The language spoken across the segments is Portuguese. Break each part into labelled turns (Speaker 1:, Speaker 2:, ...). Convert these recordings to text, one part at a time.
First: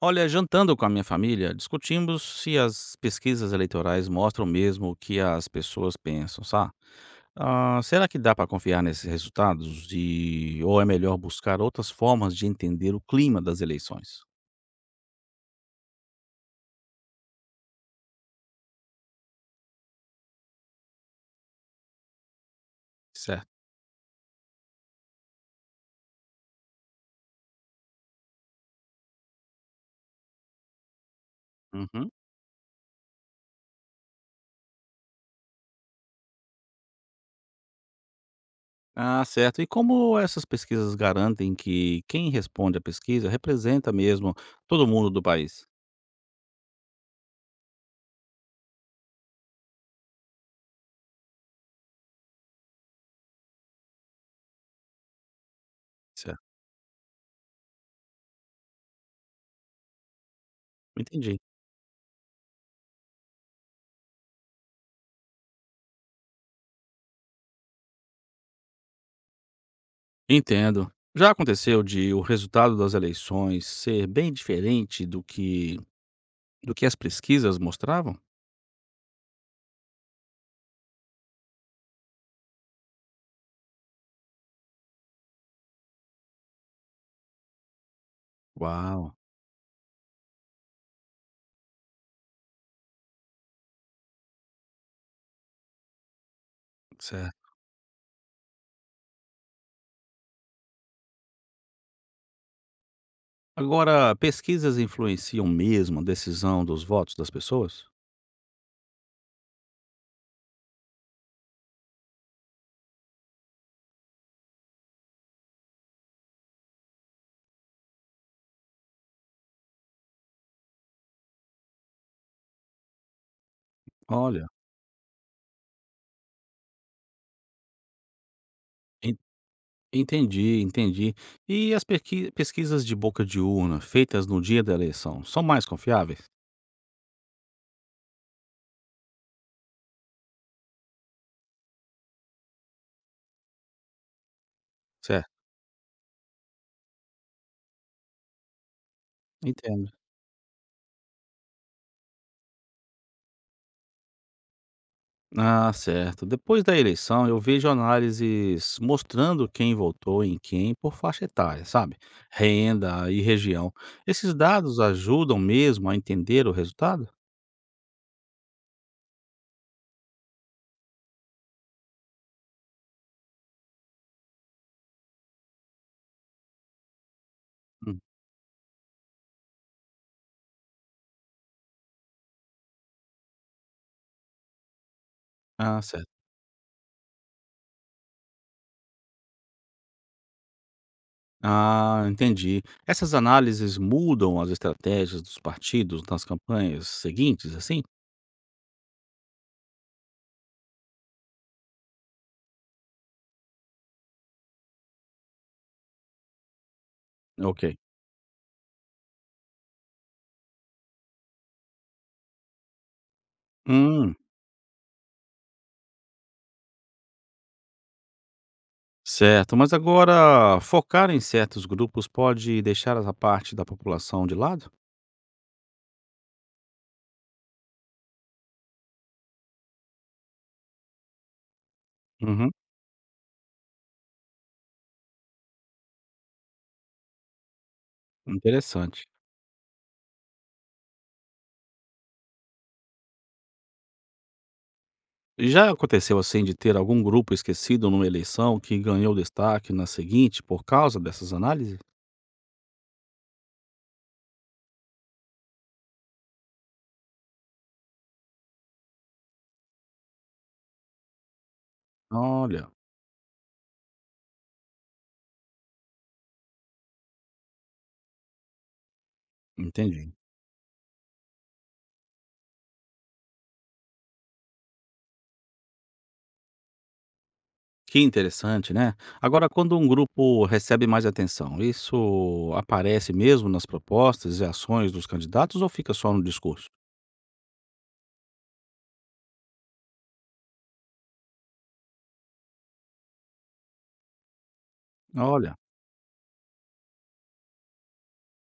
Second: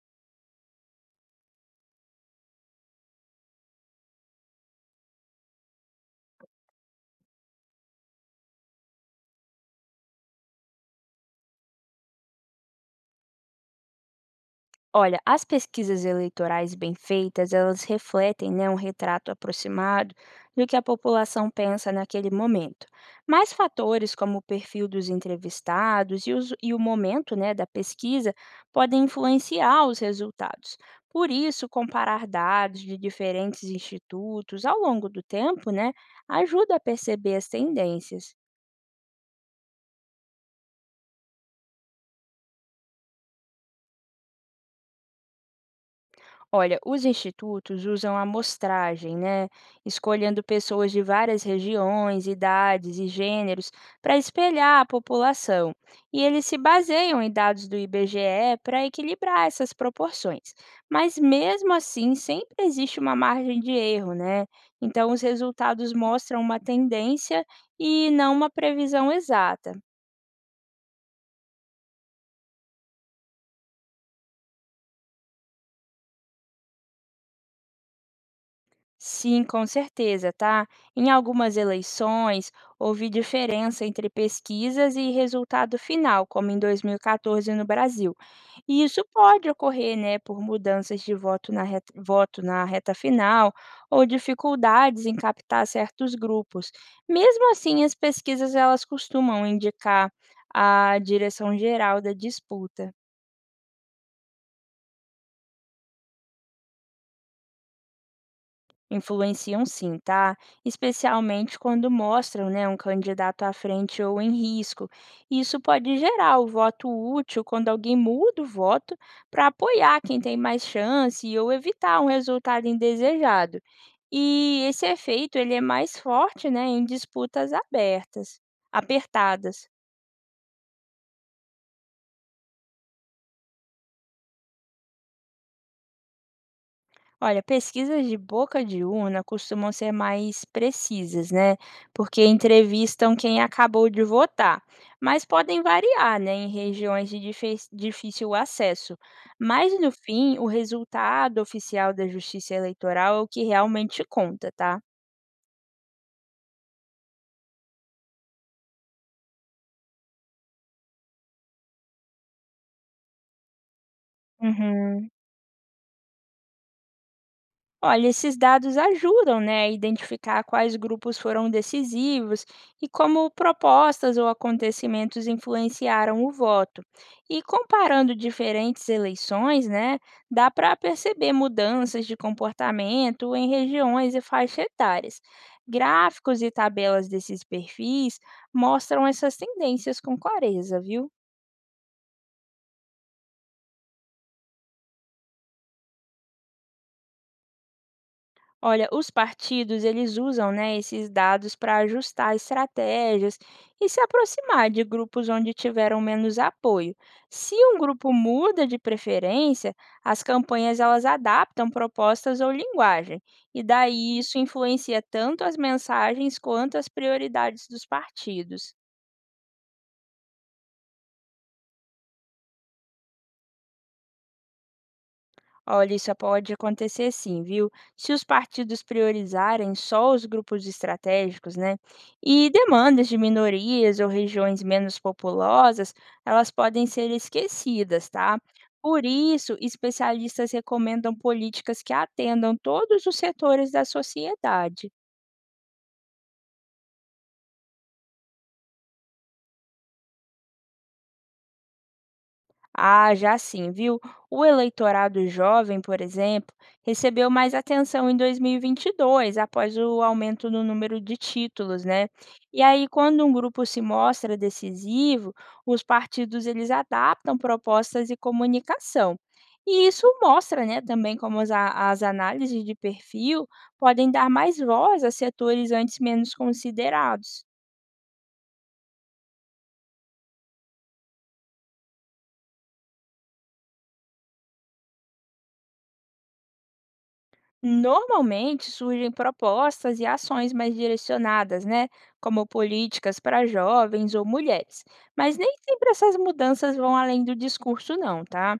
Speaker 1: Olha, jantando com a minha família, discutimos se as pesquisas eleitorais mostram mesmo o que as pessoas pensam, sabe? Ah, será que dá para confiar nesses resultados? E, ou é melhor buscar outras formas de entender o clima das eleições?
Speaker 2: Olha, as pesquisas eleitorais bem feitas, elas refletem, né, um retrato aproximado do que a população pensa naquele momento.
Speaker 1: Certo.
Speaker 2: Mas fatores como o perfil dos entrevistados e, e o momento, né, da pesquisa podem influenciar os resultados. Por isso,
Speaker 1: Uhum.
Speaker 2: comparar dados de diferentes institutos ao longo do tempo, né, ajuda a perceber as tendências.
Speaker 1: Ah, certo. E como essas pesquisas garantem que quem responde à pesquisa representa mesmo todo mundo do país?
Speaker 2: Olha, os institutos usam amostragem, né? Escolhendo pessoas de várias regiões, idades e gêneros para espelhar a população. E
Speaker 1: Certo.
Speaker 2: eles se baseiam em dados do IBGE para equilibrar essas proporções. Mas
Speaker 1: Entendi.
Speaker 2: mesmo assim, sempre existe uma margem de erro, né? Então, os resultados mostram uma tendência e não uma previsão exata.
Speaker 1: Entendo. Já aconteceu de o resultado das eleições ser bem diferente do que as pesquisas mostravam?
Speaker 2: Sim, com certeza, tá? Em algumas eleições, houve diferença entre pesquisas e resultado final, como em 2014 no Brasil. E isso
Speaker 1: Uau,
Speaker 2: pode ocorrer, né, por mudanças de voto na reta final ou dificuldades em captar certos grupos. Mesmo
Speaker 1: certo.
Speaker 2: assim, as pesquisas elas costumam indicar a direção geral da disputa.
Speaker 1: Agora, pesquisas influenciam mesmo a decisão dos votos das pessoas?
Speaker 2: Influenciam sim, tá? Especialmente quando mostram, né, um candidato à frente ou em risco. Isso pode gerar o voto útil quando alguém muda o voto para apoiar quem tem mais chance ou evitar um resultado indesejado.
Speaker 1: Olha,
Speaker 2: E esse efeito ele é mais forte, né, em disputas abertas,
Speaker 1: en
Speaker 2: apertadas.
Speaker 1: entendi, entendi. E as perqui pesquisas de boca de urna, feitas no dia da eleição, são mais confiáveis?
Speaker 2: Olha, pesquisas de boca de urna costumam ser mais precisas, né? Porque entrevistam quem acabou de votar, mas
Speaker 1: Certo,
Speaker 2: podem variar, né, em regiões de difícil acesso. Mas no
Speaker 1: entendo.
Speaker 2: fim, o resultado oficial da Justiça Eleitoral é o que realmente conta, tá?
Speaker 1: Ah, certo. Depois da eleição, eu vejo análises mostrando quem votou em quem por faixa etária, sabe? Renda e região. Esses dados
Speaker 2: Uhum.
Speaker 1: ajudam mesmo a entender o resultado?
Speaker 2: Olha, esses dados ajudam, né, a identificar quais grupos foram decisivos e como propostas ou acontecimentos influenciaram o voto. E
Speaker 1: Hum.
Speaker 2: comparando diferentes eleições, né, dá para perceber mudanças de comportamento em regiões e faixas etárias.
Speaker 1: Ah, certo.
Speaker 2: Gráficos e tabelas desses perfis mostram essas tendências com clareza, viu?
Speaker 1: Ah, entendi. Essas análises mudam as estratégias dos partidos nas campanhas seguintes, assim?
Speaker 2: Olha, os partidos eles usam, né, esses dados para ajustar estratégias e se aproximar de grupos onde tiveram menos apoio. Se
Speaker 1: Ok.
Speaker 2: um grupo muda de preferência, as campanhas elas adaptam propostas ou linguagem, e
Speaker 1: Hum,
Speaker 2: daí isso influencia tanto as mensagens quanto as prioridades dos partidos.
Speaker 1: certo. Mas agora, focar em certos grupos pode deixar essa parte da população de lado?
Speaker 2: Olha, isso pode acontecer sim, viu? Se os partidos priorizarem só os grupos estratégicos, né? E
Speaker 1: Uhum,
Speaker 2: demandas de minorias ou regiões menos populosas, elas podem ser esquecidas, tá? Por
Speaker 1: interessante.
Speaker 2: isso, especialistas recomendam políticas que atendam todos os setores da sociedade.
Speaker 1: Já aconteceu assim de ter algum grupo esquecido numa eleição que ganhou destaque na seguinte por causa dessas análises?
Speaker 2: Ah, já sim, viu? O eleitorado jovem, por exemplo, recebeu mais atenção em 2022, após o aumento no número de títulos, né? E
Speaker 1: Olha,
Speaker 2: aí, quando um grupo se mostra decisivo, os partidos eles adaptam propostas e comunicação. E isso
Speaker 1: entendi.
Speaker 2: mostra, né, também como as análises de perfil podem dar mais voz a setores antes menos considerados.
Speaker 1: Que interessante, né? Agora, quando um grupo recebe mais atenção, isso aparece mesmo nas propostas e ações dos candidatos ou fica só no discurso?
Speaker 2: Normalmente surgem propostas e ações mais direcionadas, né? Como políticas para jovens ou mulheres. Mas nem
Speaker 1: Olha,
Speaker 2: sempre essas mudanças vão além do discurso, não, tá?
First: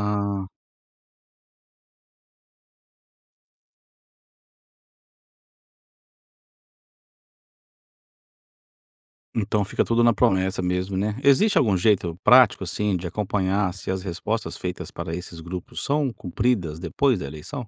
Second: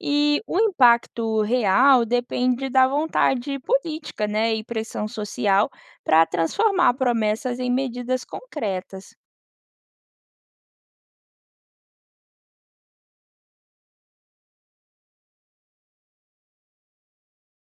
Speaker 2: E o impacto real depende da vontade política, né? E pressão social para transformar promessas em medidas concretas.
Speaker 1: então fica tudo na promessa mesmo, né? Existe algum jeito prático, assim, de acompanhar se as respostas feitas para esses grupos são cumpridas depois da eleição?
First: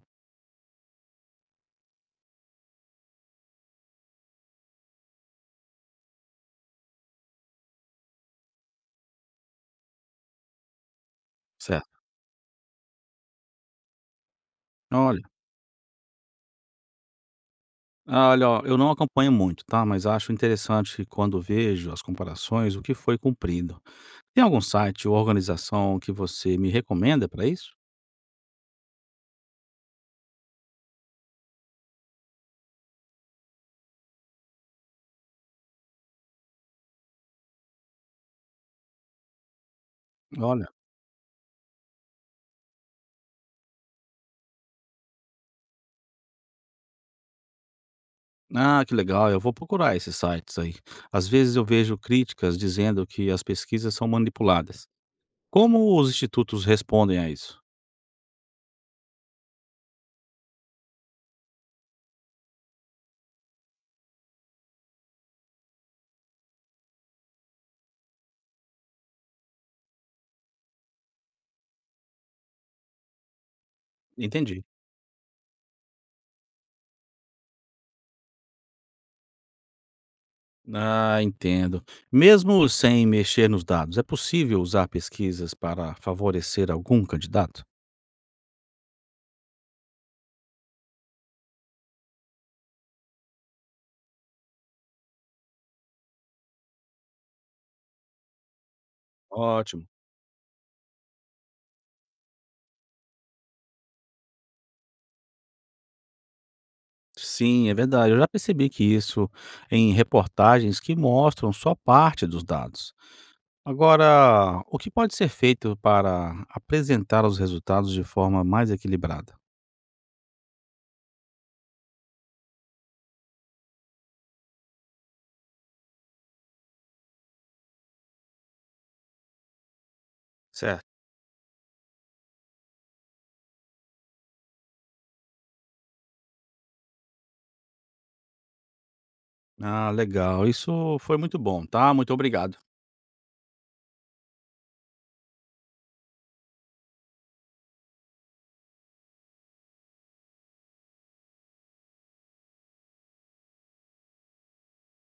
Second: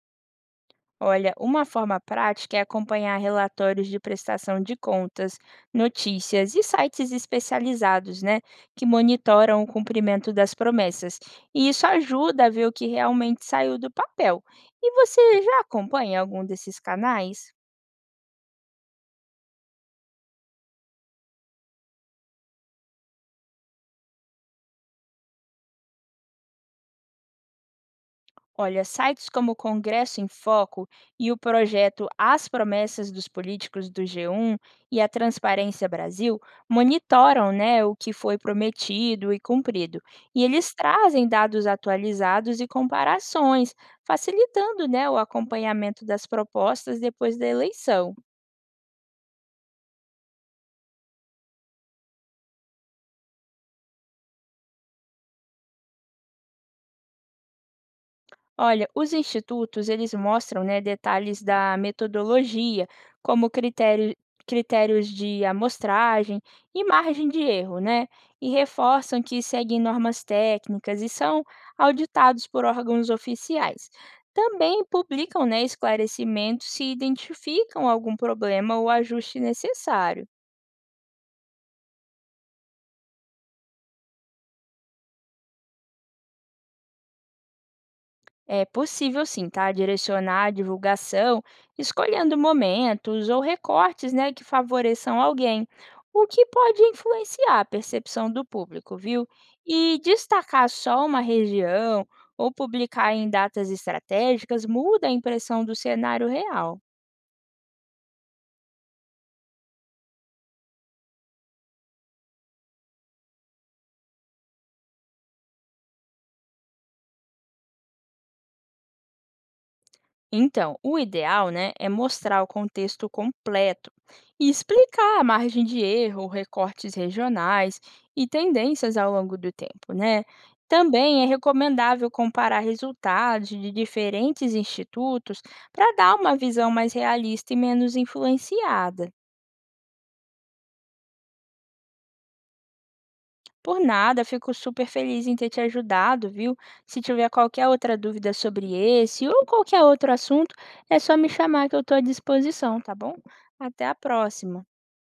Speaker 2: Olha, uma forma prática é acompanhar relatórios de prestação de contas, notícias e sites especializados, né, que monitoram o cumprimento das promessas. E isso
Speaker 1: Certo.
Speaker 2: ajuda a ver o que realmente saiu do papel. E
Speaker 1: Olha,
Speaker 2: você já acompanha algum desses canais?
Speaker 1: ah, olha, ó, eu não acompanho muito, tá? Mas acho interessante quando vejo as comparações, o que foi cumprido. Tem algum site ou organização que você me recomenda para isso?
Speaker 2: Olha, sites como o Congresso em Foco e o projeto As Promessas dos Políticos do G1 e a Transparência Brasil monitoram, né, o que foi prometido e cumprido. E
Speaker 1: Olha,
Speaker 2: eles trazem dados atualizados e comparações, facilitando, né, o acompanhamento das propostas depois da eleição.
Speaker 1: ah, que legal, eu vou procurar esses sites aí. Às vezes eu vejo críticas dizendo que as pesquisas são manipuladas. Como os institutos respondem a isso?
Speaker 2: Olha, os institutos, eles mostram, né, detalhes da metodologia, como critérios de amostragem e margem de erro, né? E reforçam que seguem normas técnicas e são auditados por órgãos oficiais.
Speaker 1: Entendi.
Speaker 2: Também publicam, né, esclarecimentos se identificam algum problema ou ajuste necessário.
Speaker 1: Ah, entendo. Mesmo sem mexer nos dados, é possível usar pesquisas para favorecer algum candidato?
Speaker 2: É possível sim, tá? Direcionar a divulgação, escolhendo momentos ou recortes, né, que favoreçam alguém, o que pode influenciar a percepção do público, viu?
Speaker 1: Ótimo.
Speaker 2: E destacar só uma região ou publicar em datas estratégicas muda a impressão do cenário real.
Speaker 1: Sim, é verdade. Eu já percebi que isso em reportagens que mostram só parte dos dados. Agora, o que pode ser feito para apresentar os resultados de forma mais equilibrada?
Speaker 2: Então, o ideal, né, é mostrar o contexto completo e explicar a margem de erro, recortes regionais e tendências ao longo do tempo, né?
Speaker 1: Certo.
Speaker 2: Também é recomendável comparar resultados de diferentes institutos para dar uma visão mais realista e menos influenciada.
Speaker 1: Ah, legal. Isso foi muito bom, tá? Muito obrigado.
Speaker 2: Por nada, fico super feliz em ter te ajudado, viu? Se tiver qualquer outra dúvida sobre esse ou qualquer outro assunto, é só me chamar que eu estou à disposição, tá bom? Até a próxima.